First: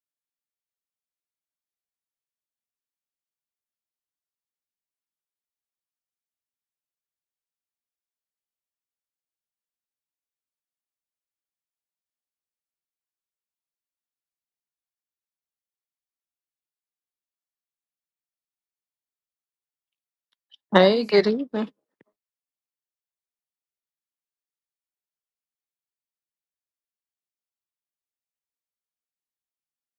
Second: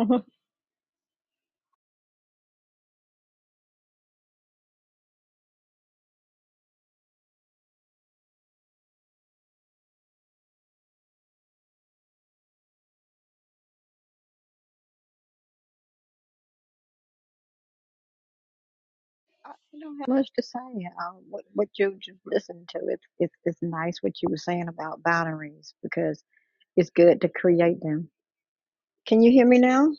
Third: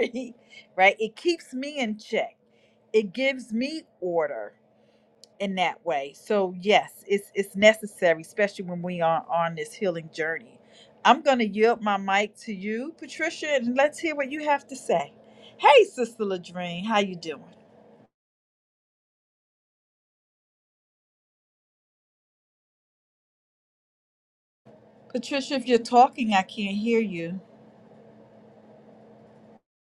I don't have much to say. Hey, Um, good what evening. what you just listened to, it's it's it's nice what you were saying about boundaries because it's good to create them. Can you hear me now?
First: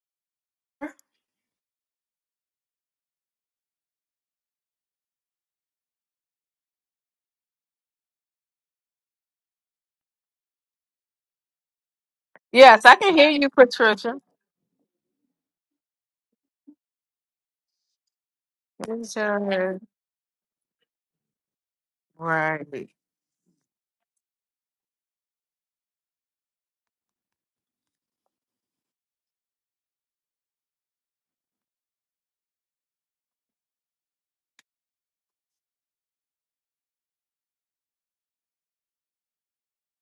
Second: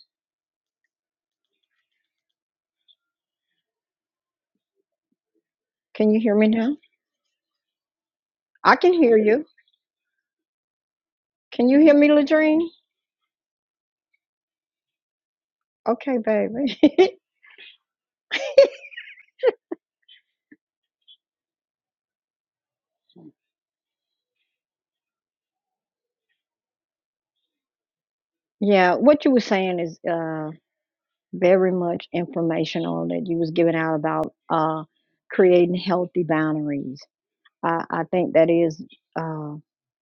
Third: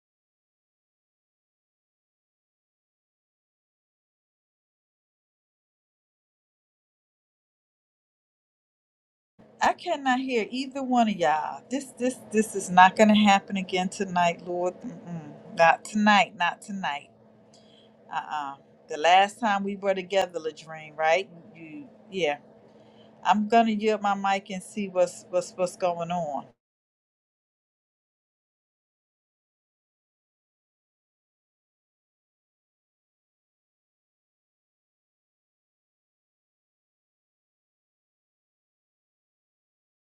Can you hear me now? I can hear you. Can you hear me, Ladrine? Yes, I can hear you, Patricia. Okay, baby. It's all right. Right. yeah, what you were saying is uh very much informational that you was giving out about uh creating healthy boundaries I, I think that is uh,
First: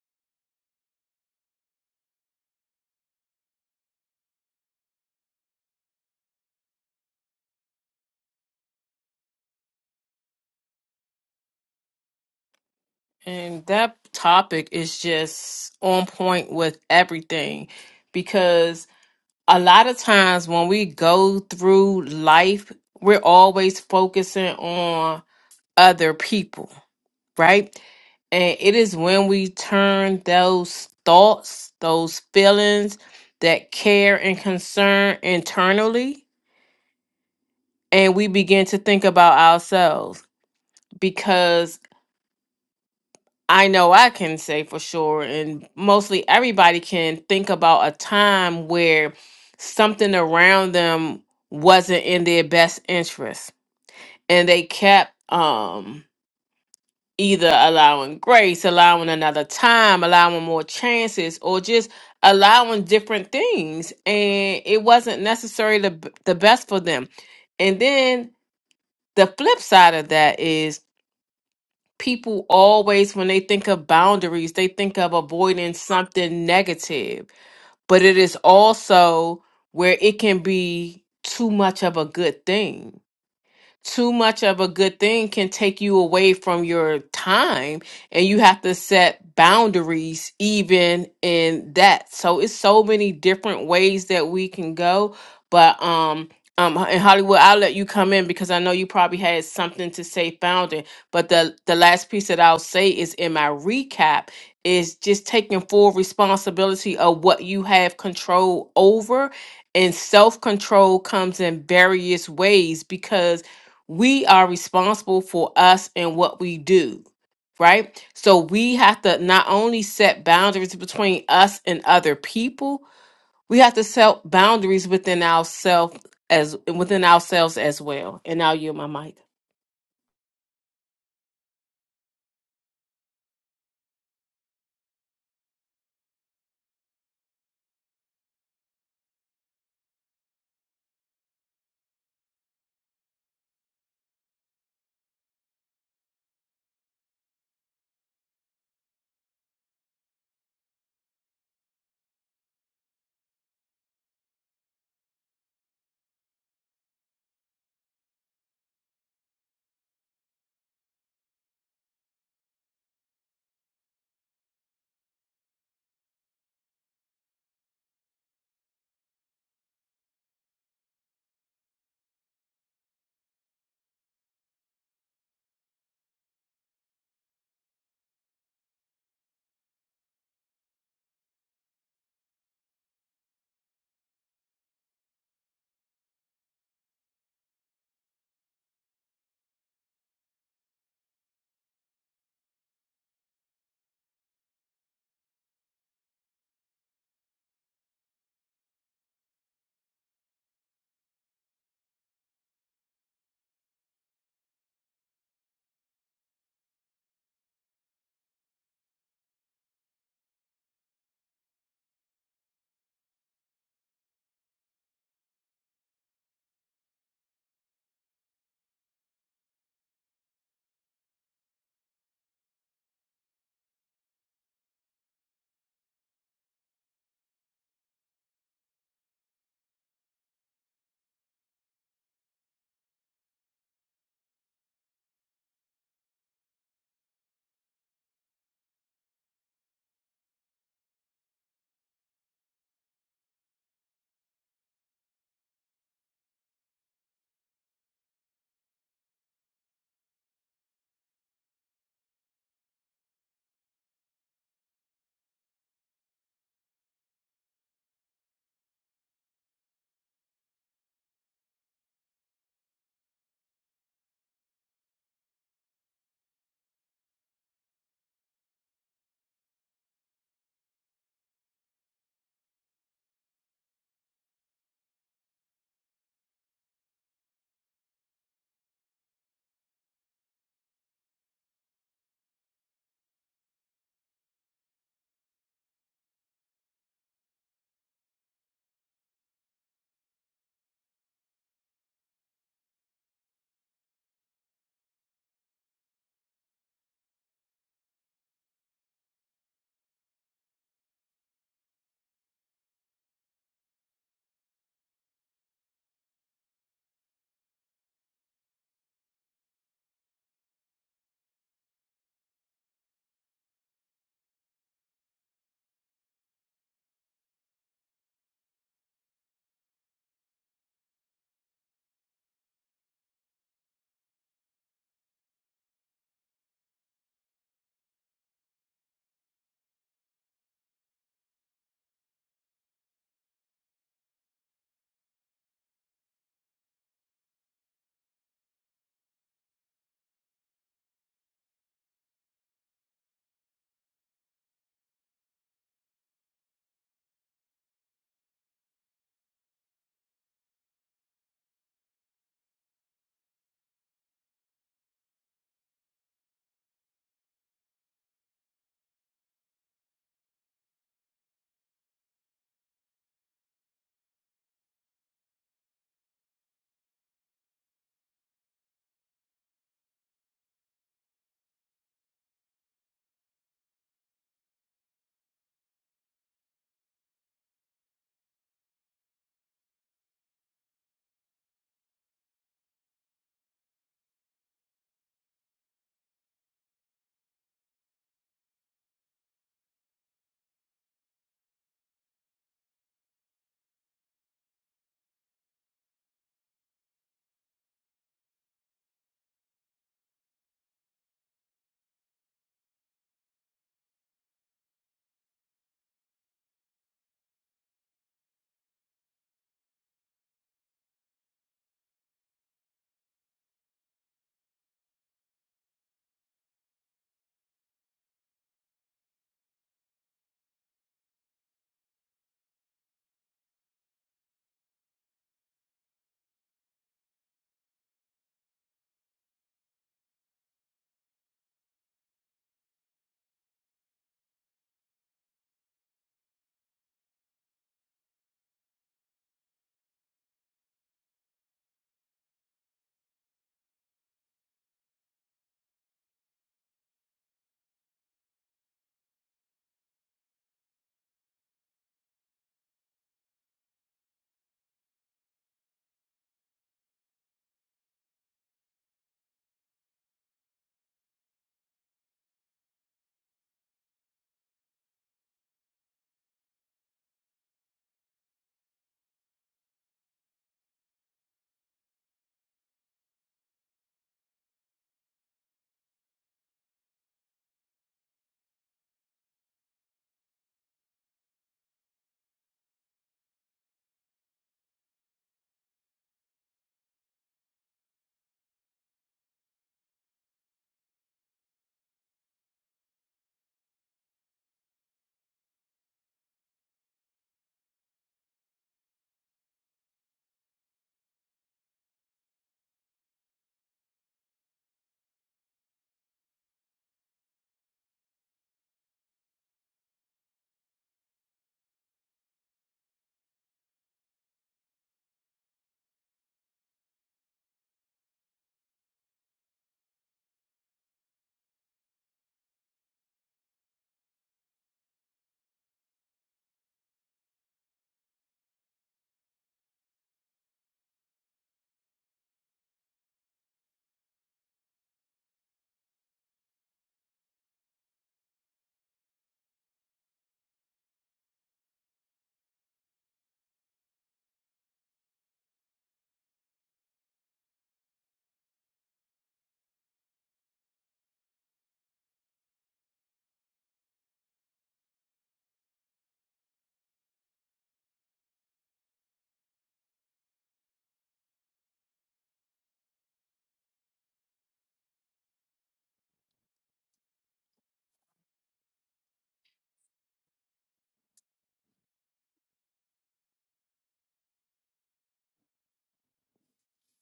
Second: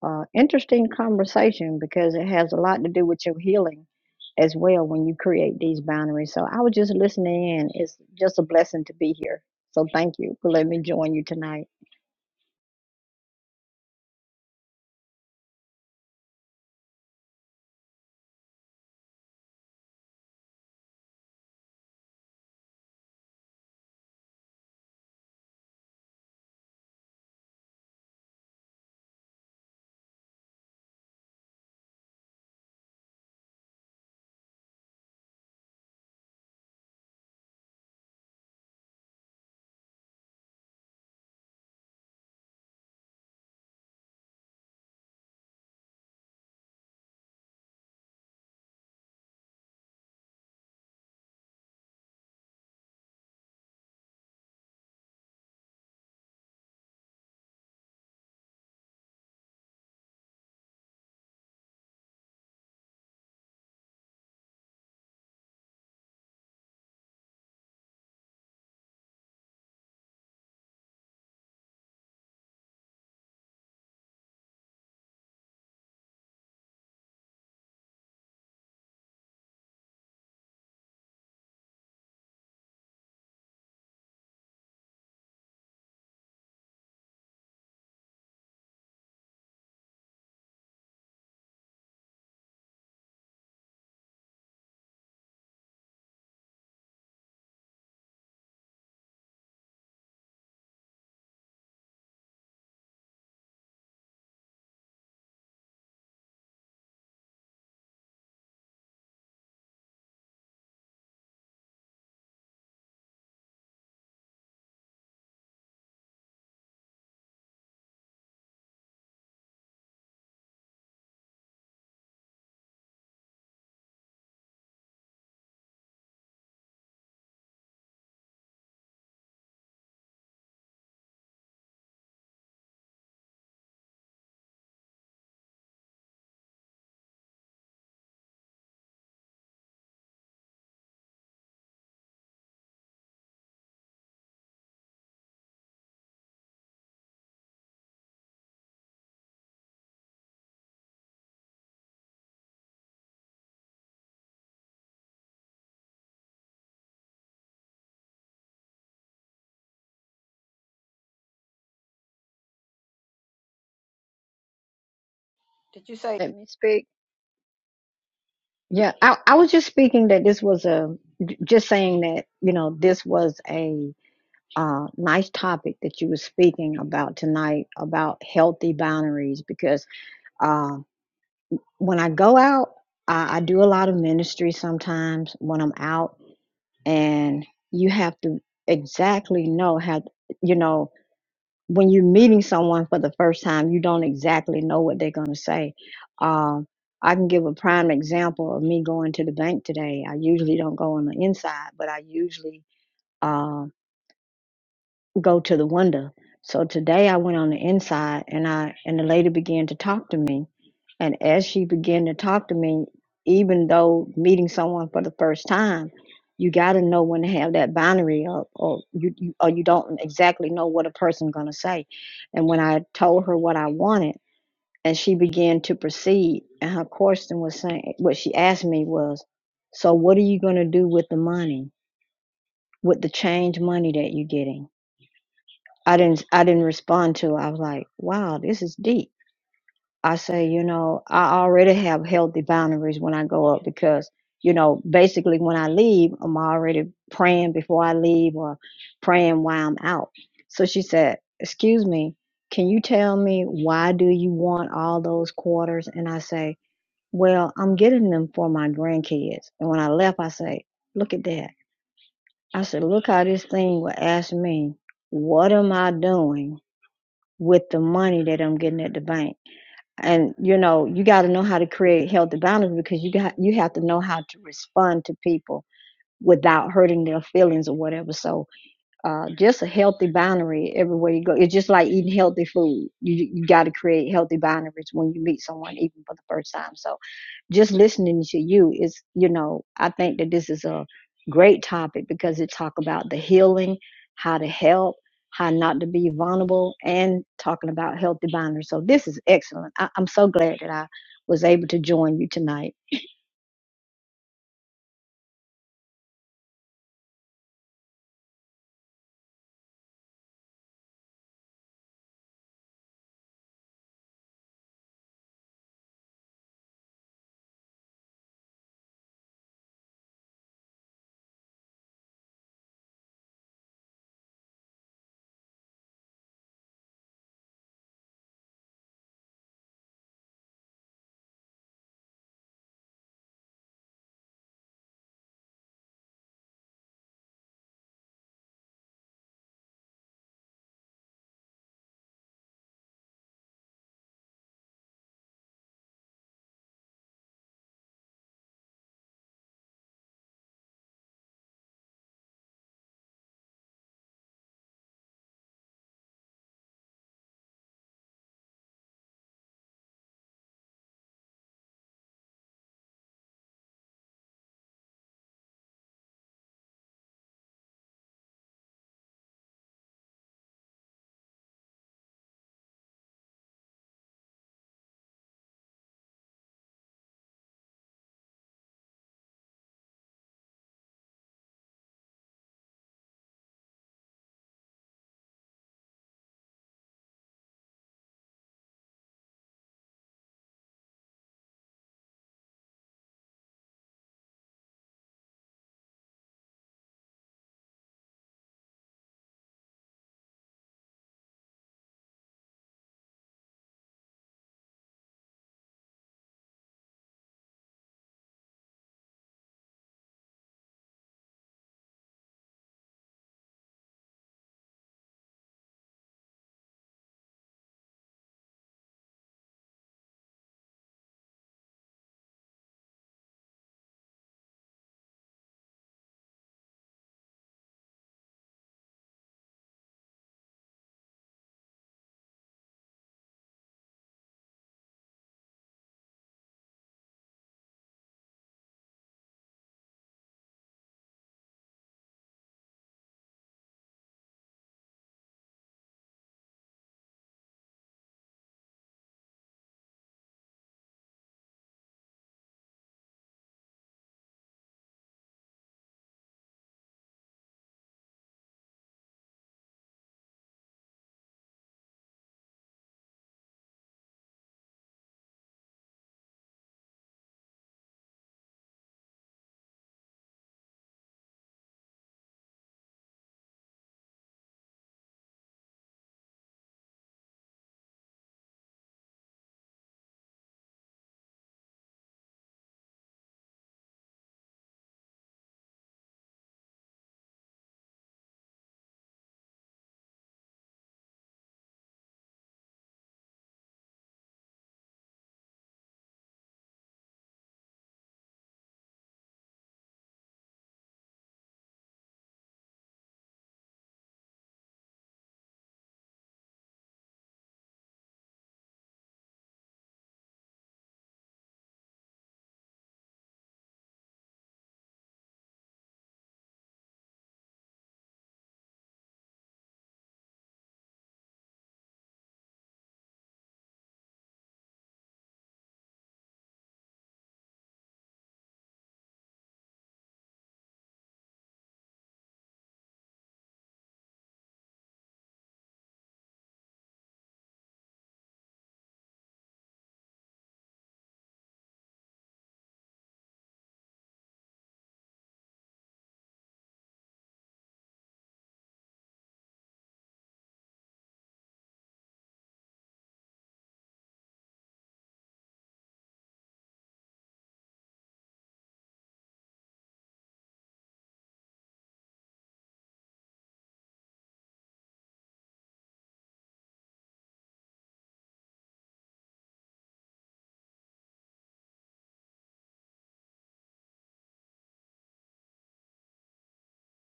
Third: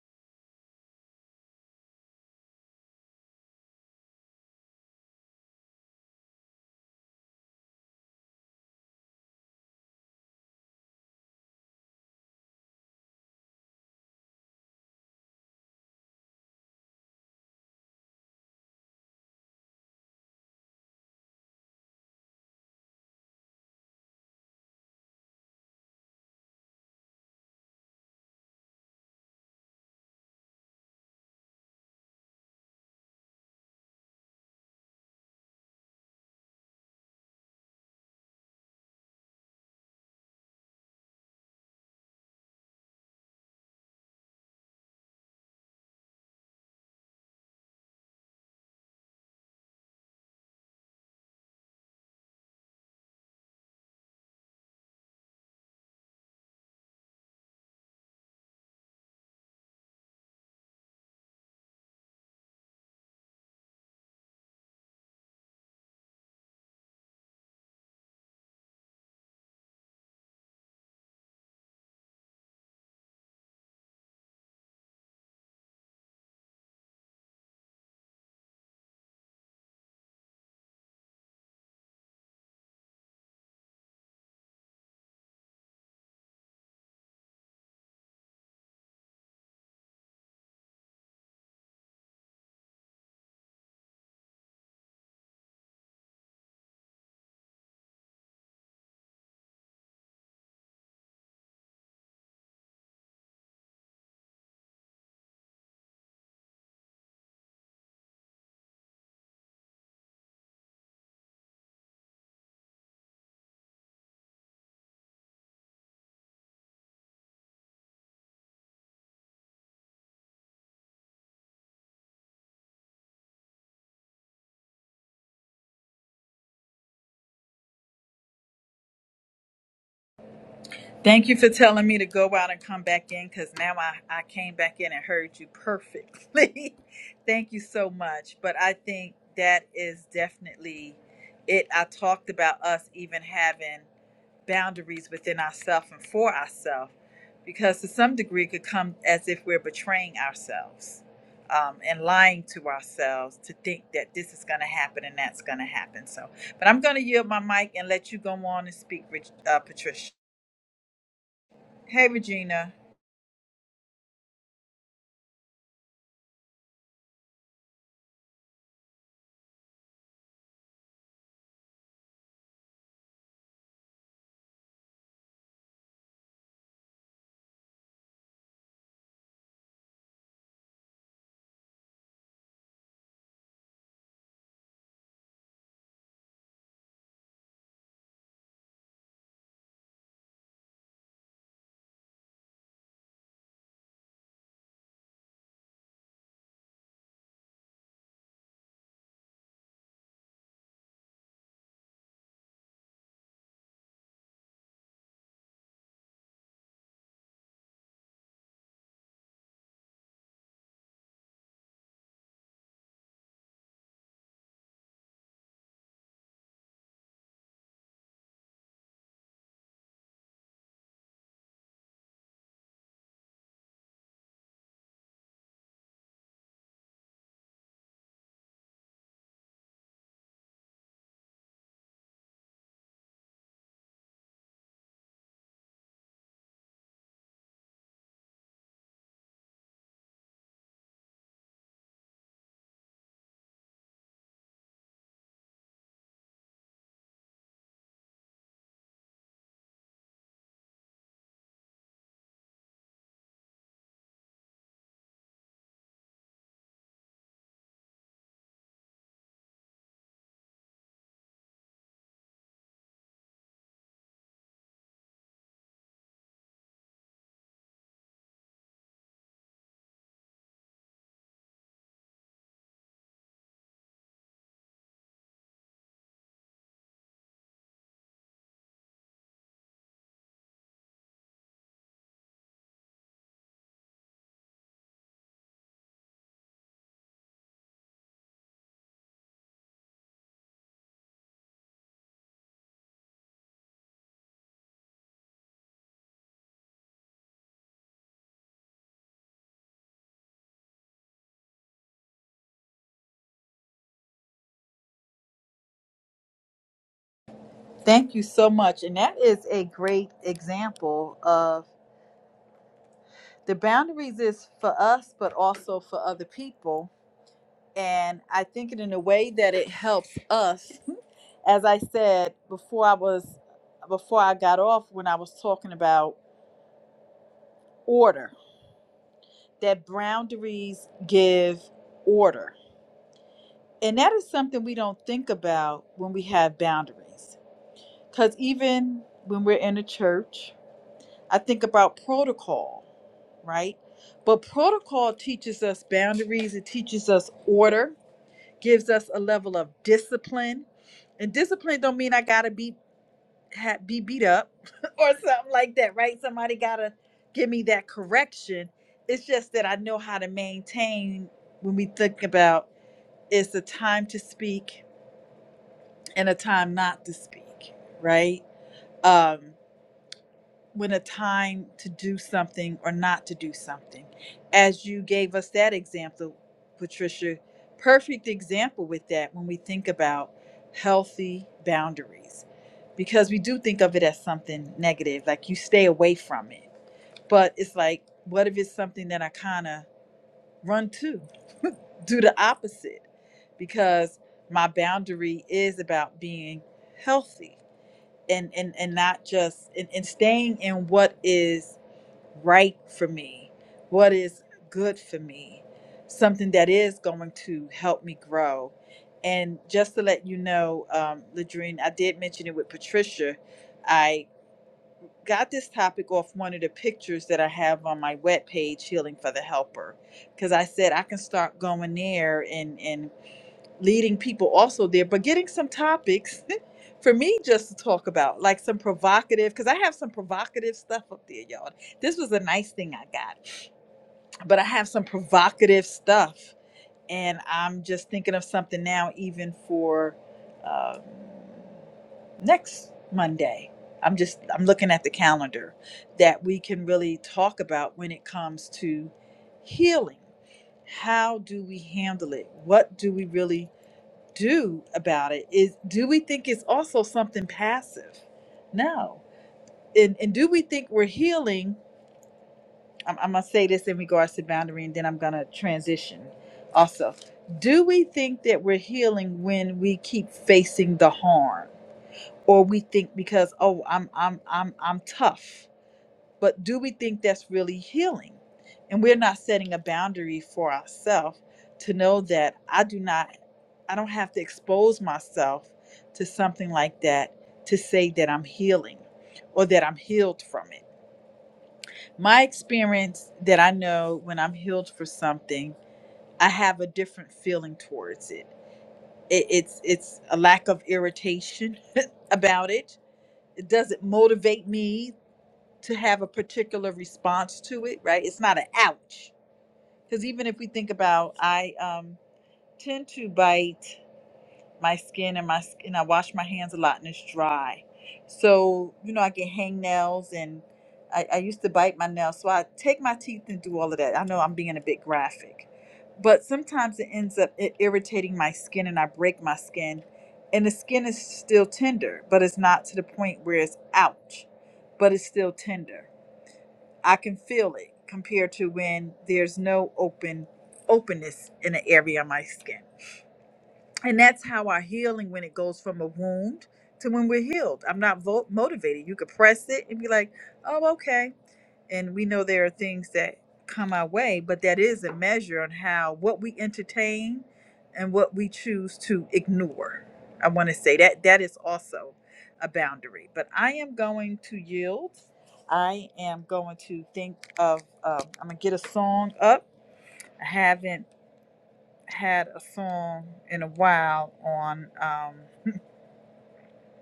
uh, interesting conversation because it has a lot to do with your healing as well when you create these boundaries. So I was just listening in. It's just a blessing to be here. So thank you for letting me join you tonight. And that topic is just on point with everything because a lot of times when we go through life, we're always focusing on other people, right? And it is when we turn those thoughts, those feelings, that care and concern internally and we begin to think about ourselves because I know I can say for sure, and mostly everybody can think about a time where something around them wasn't in their best interest, and they kept um, either allowing grace, allowing another time, allowing more chances, or just allowing different things, and it wasn't necessarily the, b- the best for them. And then the flip side of that is people always when they think of boundaries they think of avoiding something negative but it is also where it can be too much of a good thing too much of a good thing can take you away from your time and you have to set boundaries even in that so it's so many different ways that we can go but um um in hollywood i'll let you come in because i know you probably had something to say founding but the the last piece that i'll say is in my recap is just taking full responsibility of what you have control over and self control comes in various ways because we are responsible for us and what we do, right? So we have to not only set boundaries between us and other people, we have to set boundaries within ourselves as within ourselves as well. And now you my mic. Did you say Let me speak. Yeah, I, I was just speaking that this was a j- just saying that you know this was a uh, nice topic that you were speaking about tonight about healthy boundaries because uh, when I go out, I, I do a lot of ministry sometimes when I'm out, and you have to exactly know how, you know, when you're meeting someone for the first time, you don't exactly know what they're going to say. Um, I can give a prime example of me going to the bank today. I usually don't go on the inside, but I usually uh, go to the window. So today I went on the inside and I and the lady began to talk to me. And as she began to talk to me, even though meeting someone for the first time, you gotta know when to have that boundary up or you, you or you don't exactly know what a person gonna say. And when I told her what I wanted and she began to proceed and her question was saying what she asked me was, So what are you gonna do with the money, with the change money that you're getting? I didn't I didn't respond to. I was like, wow, this is deep. I say, you know, I already have healthy boundaries when I go up because, you know, basically when I leave, I'm already praying before I leave or praying while I'm out. So she said, Excuse me, can you tell me why do you want all those quarters? And I say, Well, I'm getting them for my grandkids. And when I left, I say, Look at that. I said, Look how this thing will ask me, what am I doing? with the money that I'm getting at the bank. And you know, you got to know how to create healthy boundaries because you got you have to know how to respond to people without hurting their feelings or whatever. So, uh, just a healthy boundary everywhere you go. It's just like eating healthy food. You you got to create healthy boundaries when you meet someone, even for the first time. So just listening to you is you know i think that this is a great topic because it talk about the healing how to help how not to be vulnerable and talking about healthy boundaries so this is excellent I, i'm so glad that i was able to join you tonight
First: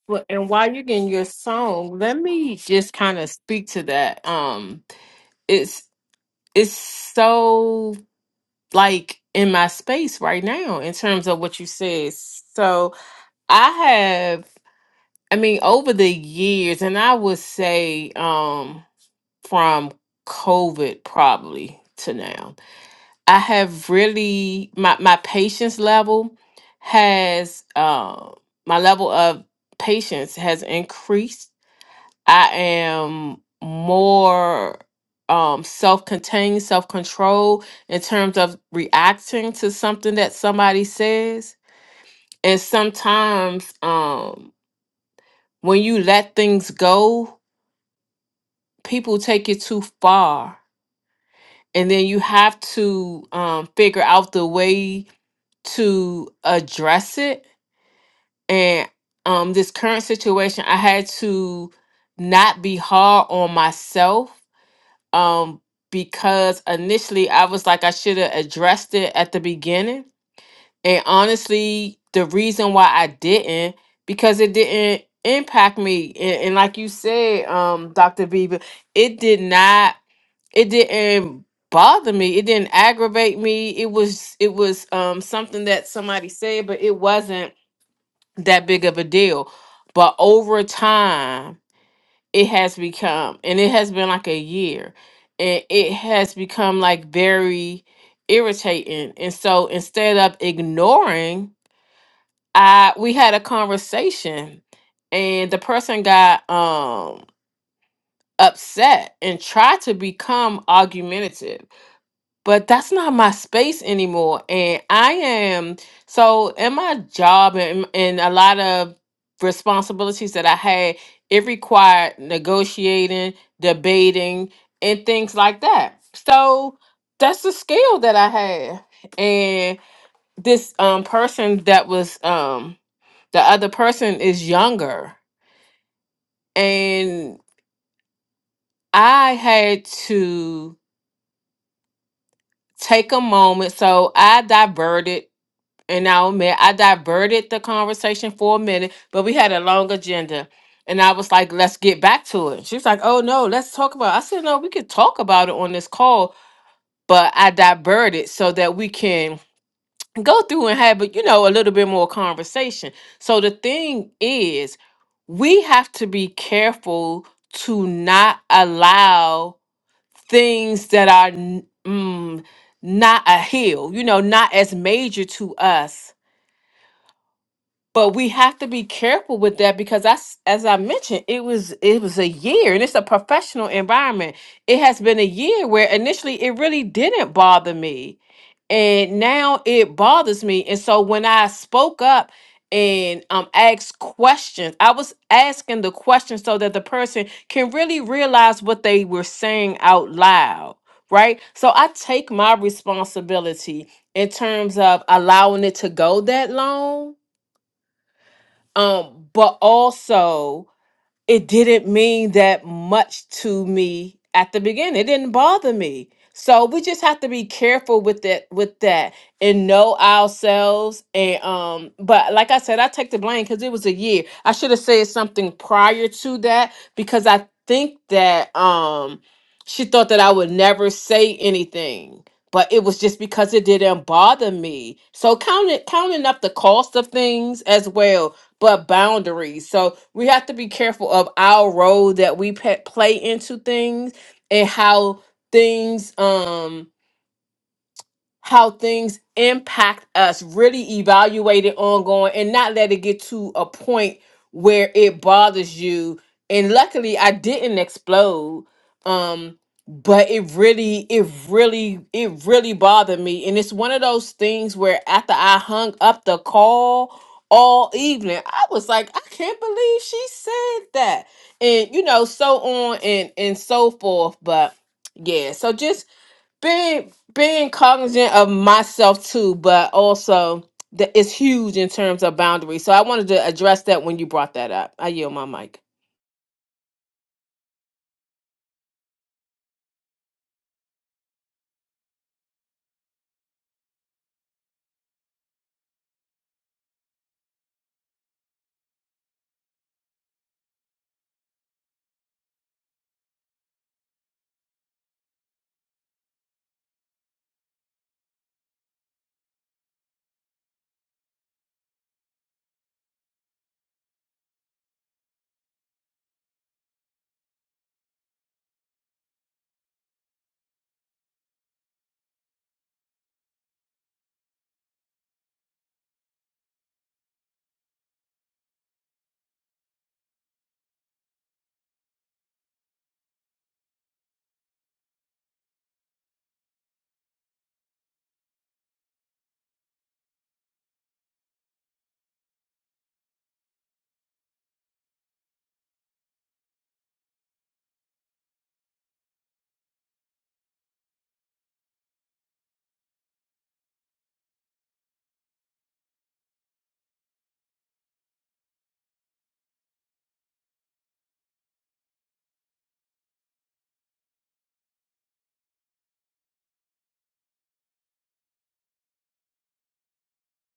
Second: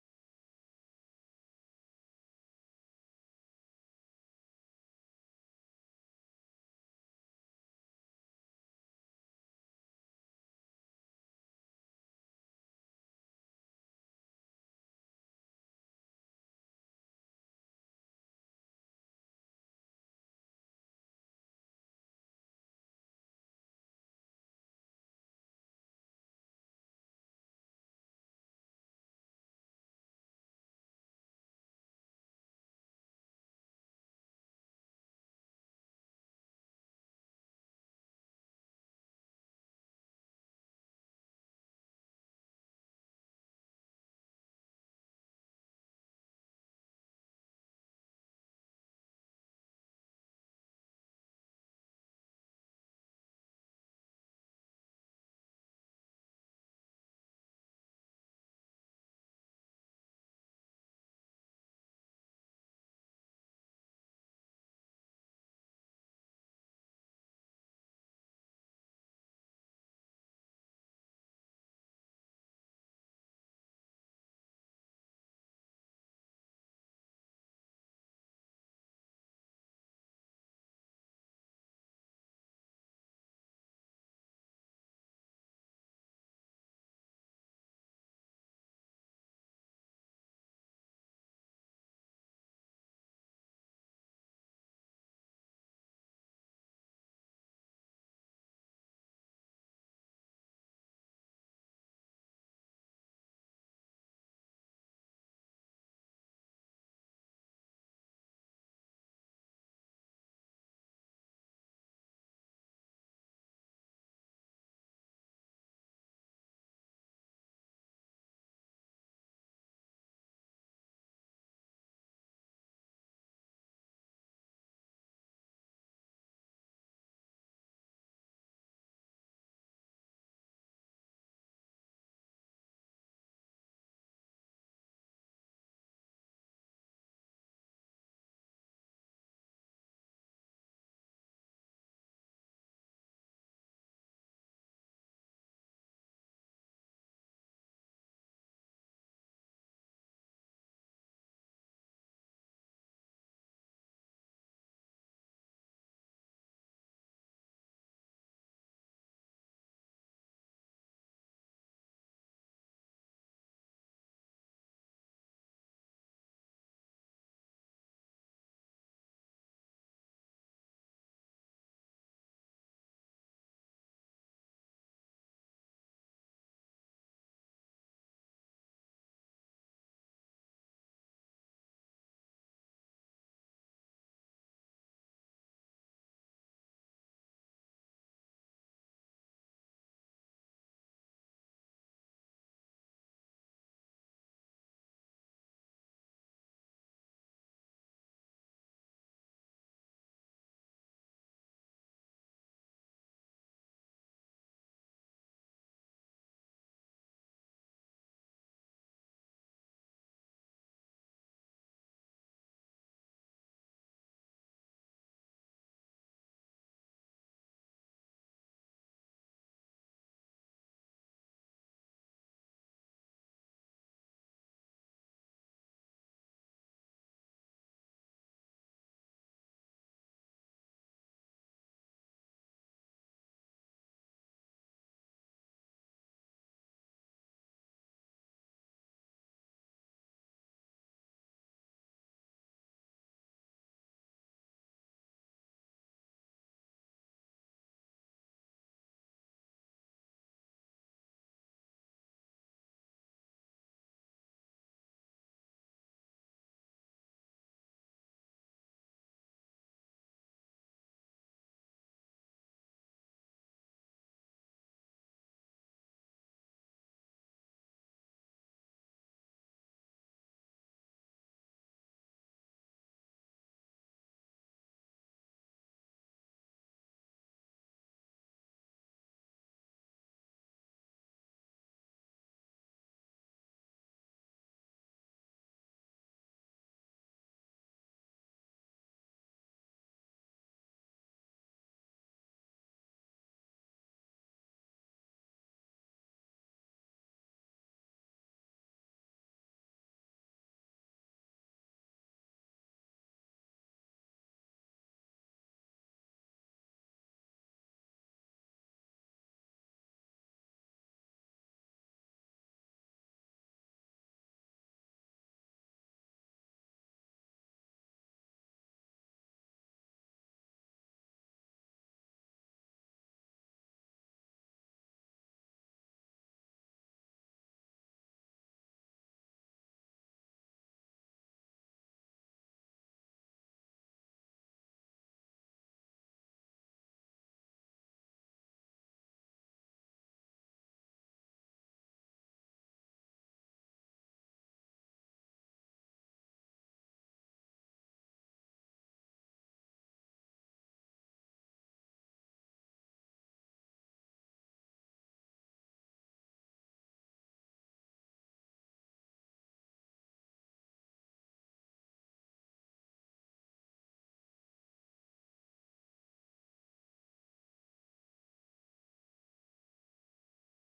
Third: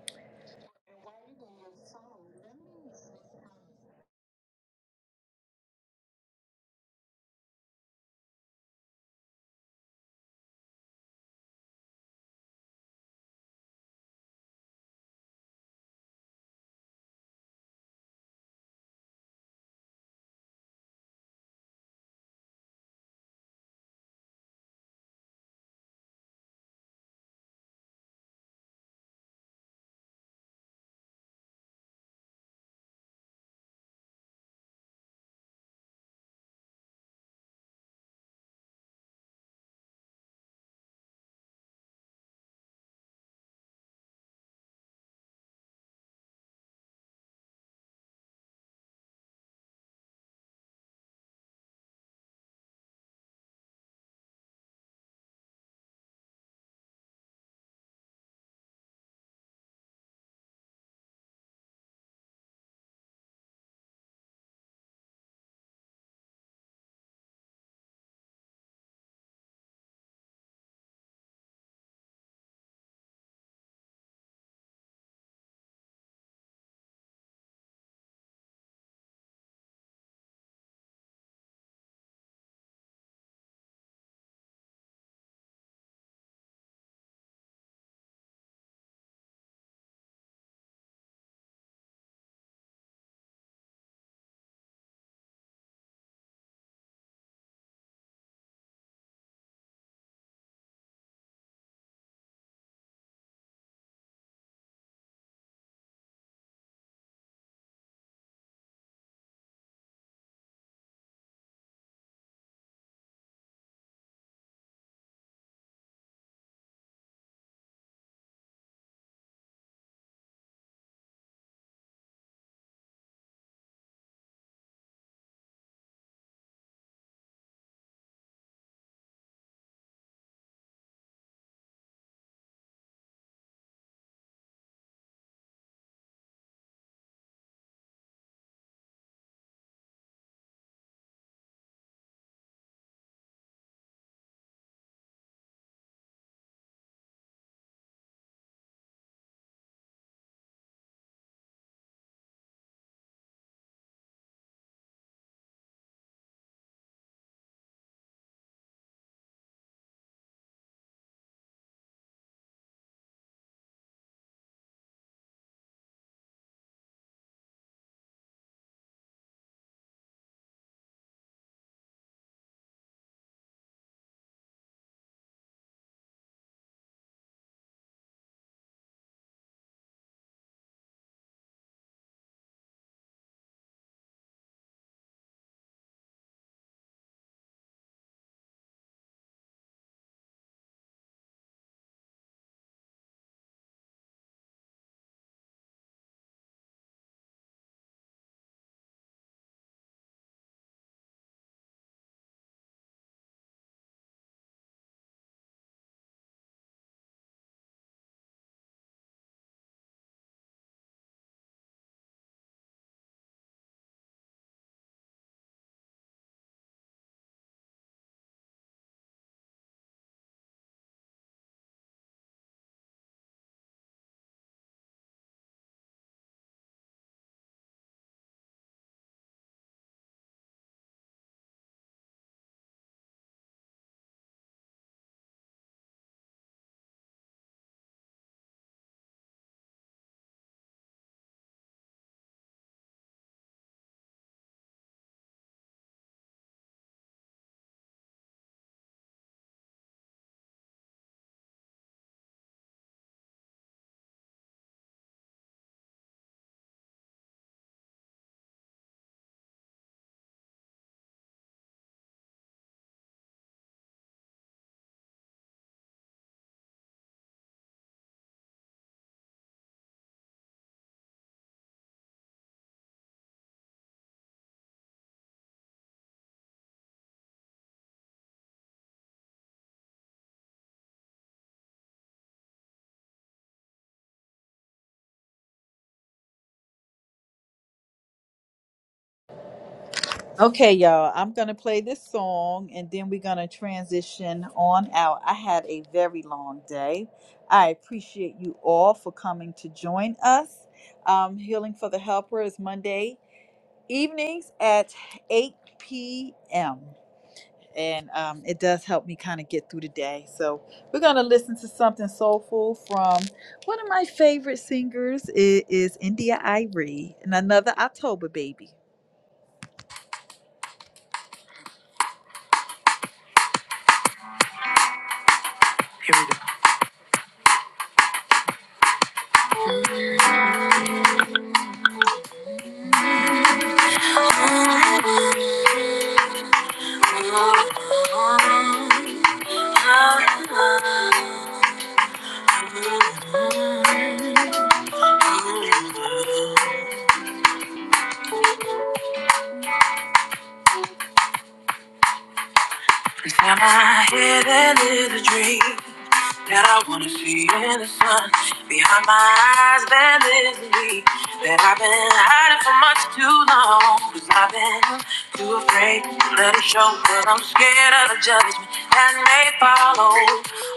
Well, and while you're getting your song, let me just kind of speak to that. Um, it's it's so like in my space right now in terms of what you said. So I have I mean, over the years, and I would say um, from COVID probably to now, I have really my my patience level has uh, my level of patience has increased. I am more um, self-contained, self-controlled in terms of reacting to something that somebody says, and sometimes um, when you let things go people take it too far and then you have to um, figure out the way to address it and um, this current situation i had to not be hard on myself um, because initially i was like i should have addressed it at the beginning and honestly the reason why i didn't because it didn't impact me and, and like you said um, dr Beaver, it did not it didn't bother me it didn't aggravate me it was it was um something that somebody said but it wasn't that big of a deal but over time it has become and it has been like a year and it has become like very irritating and so instead of ignoring i we had a conversation and the person got um upset and tried to become argumentative but that's not my space anymore and i am so in my job and, and a lot of responsibilities that i had it required negotiating debating and things like that so that's the skill that i had and this um person that was um the other person is younger and i had to take a moment so i diverted and I'll admit I diverted the conversation for a minute, but we had a long agenda. And I was like, let's get back to it. She was like, oh no, let's talk about it. I said, no, we could talk about it on this call, but I diverted so that we can go through and have, a- you know, a little bit more conversation. So the thing is, we have to be careful to not allow things that are n- mm, not a hill, you know, not as major to us but we have to be careful with that because that's as i mentioned it was it was a year and it's a professional environment it has been a year where initially it really didn't bother me and now it bothers me and so when i spoke up and um asked questions i was asking the questions so that the person can really realize what they were saying out loud right so i take my responsibility in terms of allowing it to go that long um but also it didn't mean that much to me at the beginning it didn't bother me so we just have to be careful with that with that and know ourselves and um but like i said i take the blame because it was a year i should have said something prior to that because i think that um she thought that i would never say anything but it was just because it didn't bother me so counting counting up the cost of things as well but boundaries. So we have to be careful of our role that we pe- play into things and how things um how things impact us, really evaluate it ongoing and not let it get to a point where it bothers you. And luckily I didn't explode. Um, but it really, it really, it really bothered me. And it's one of those things where after I hung up the call all evening, I was like, I can't believe she said that. And you know, so on and and so forth. But yeah, so just being being cognizant of myself too, but also that it's huge in terms of boundaries. So I wanted to address that when you brought that up. I yield my mic. Every time I had a little dream, That I wanna see in the sun Behind my eyes there is me That I've been hiding for much too long Cause I've been too afraid to let it show But I'm scared of the judgment that may follow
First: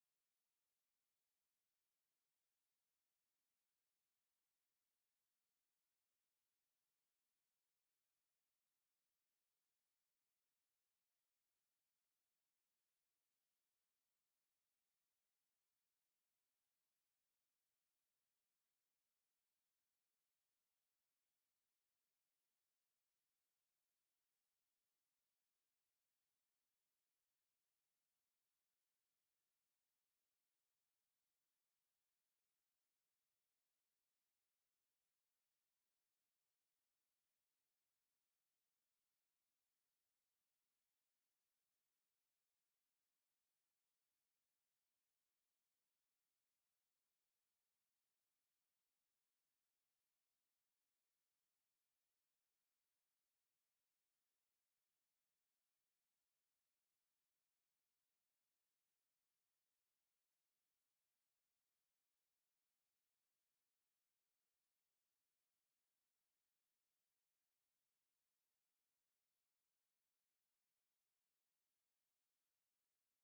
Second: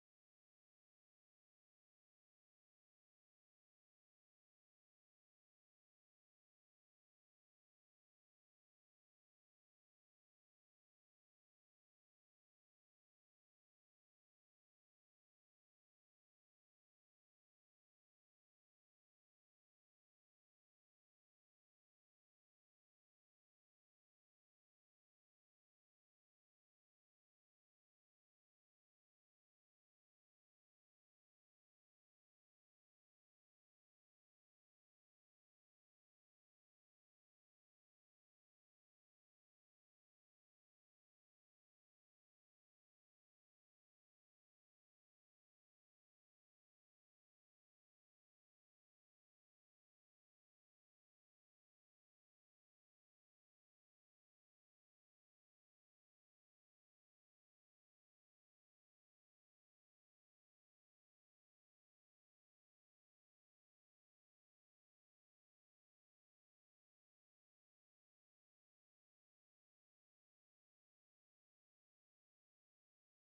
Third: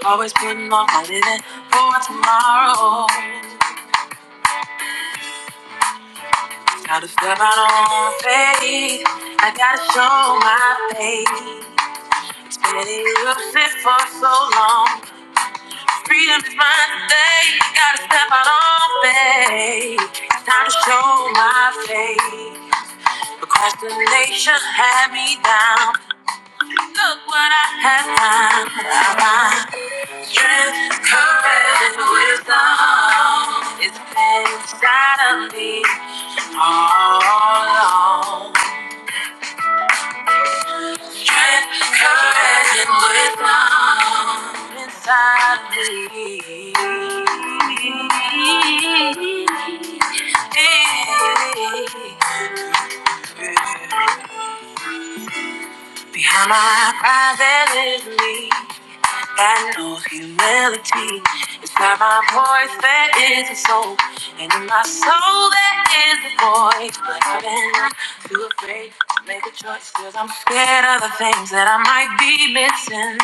Always putting off my living for tomorrow Gotta step out on faith I gotta show my face Been elusive for so long Freedom is mine today. Gotta step out on faith. It's time to show my faith. Procrastination had me down. Look what I have found. I strength, courage, and wisdom. It's been inside of me all along. Strength, courage, and wisdom inside of me. Hey, behind my private me that knows humility. Inside my voice that is a soul, and in my soul that is a voice. But I've been too afraid to make a choice, cause I'm scared of the things that I might be missing.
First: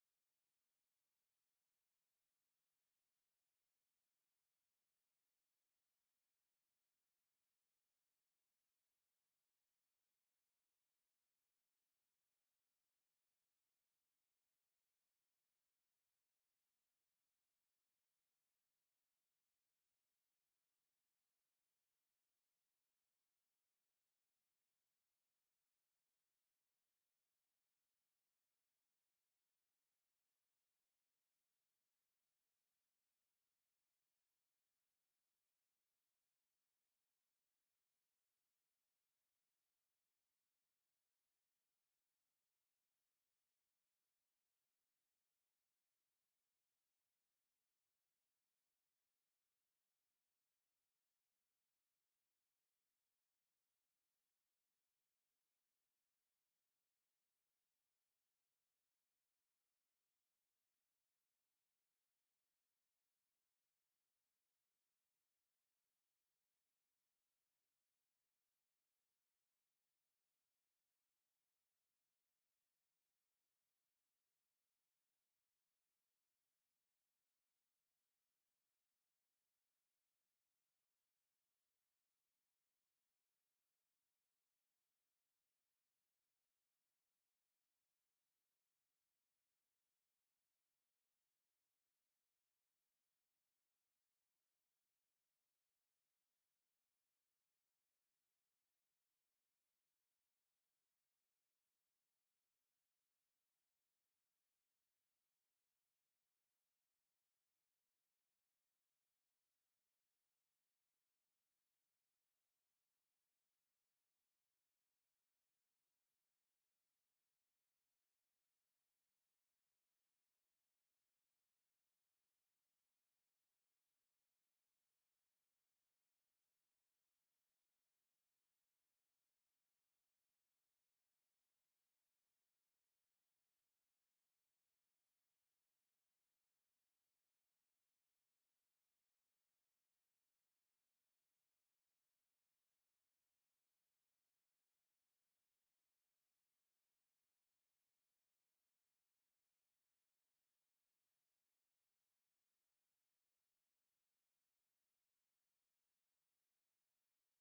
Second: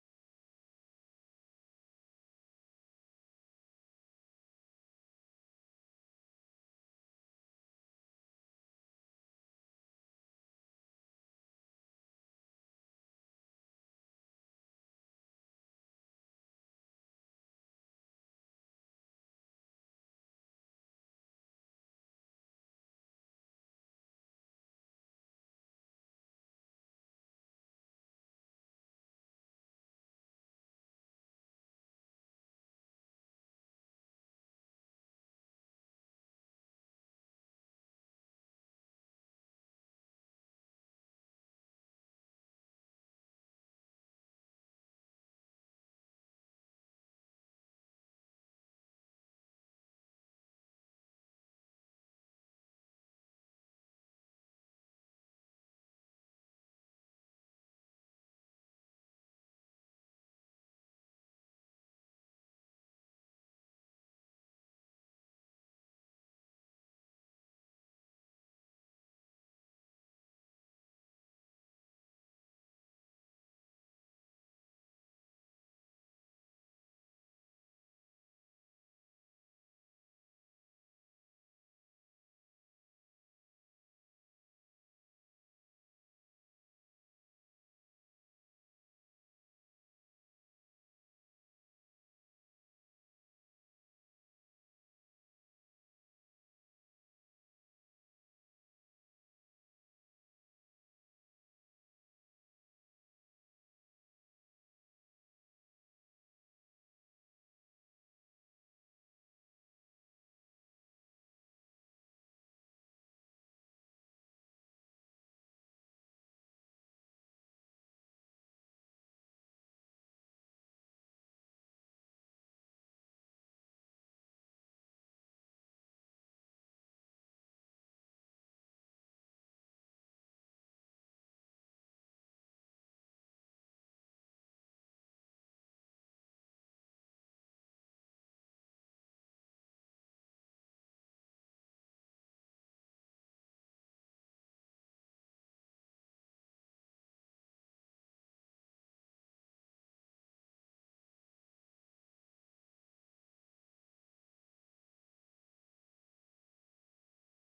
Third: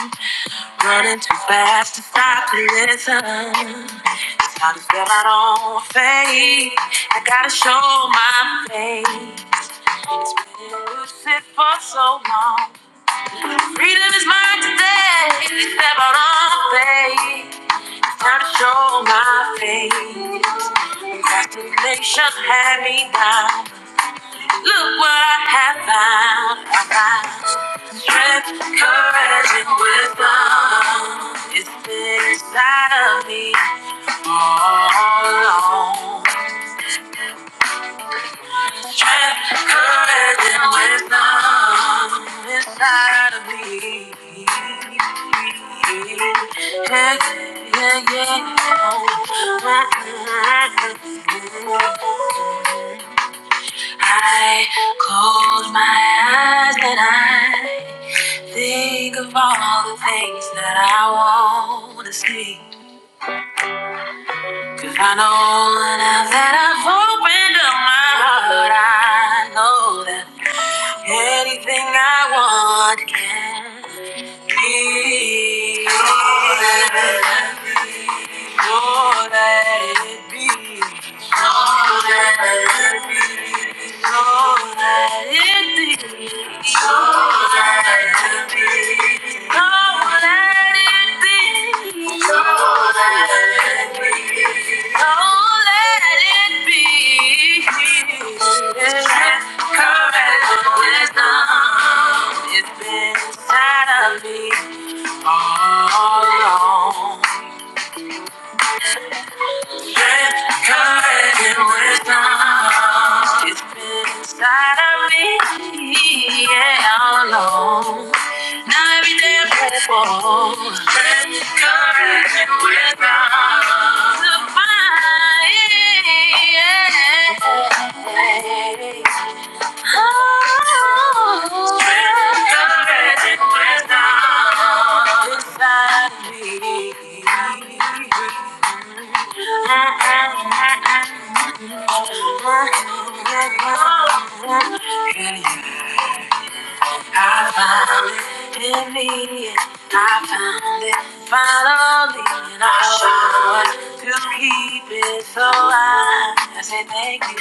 Running too fast to stop and listen. It's time to step out on faith. I gotta show my face. You sit for so long. Freedom is mine today. Step out on faith. Time to show my faith. Congratulations had me down. Look what I have found. I found strength, courage, and wisdom. It's been inside of me all along. Covered in wisdom inside of me. Yeah, yeah, yeah. I close my eyes and I think of all the things that I want to see. 'Cause I know now that I've opened up my heart, I know that. Anything I want can be. Oh, let it, oh, let it be. Oh, let it be. All that it be. All that it be. All that it be. All that it be. All that it be. Correct wisdom. it inside of me all along. Red carpet was long. It's been inside of me, yeah, all along. Now every day I pray for strength, courage, and wisdom To find, yeah. Oh, red carpet was long. Inside of me. I found it in me. I found it finally, and I want to keep it. So I, I say thank you.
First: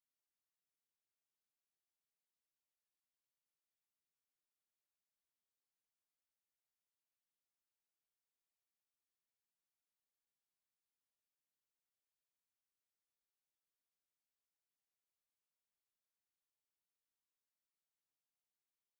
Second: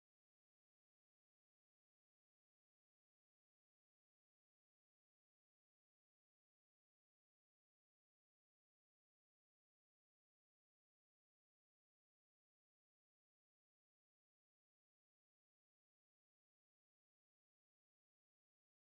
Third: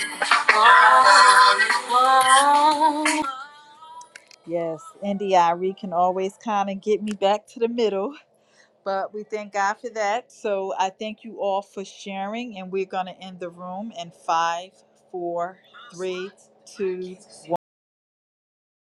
Oh, oh.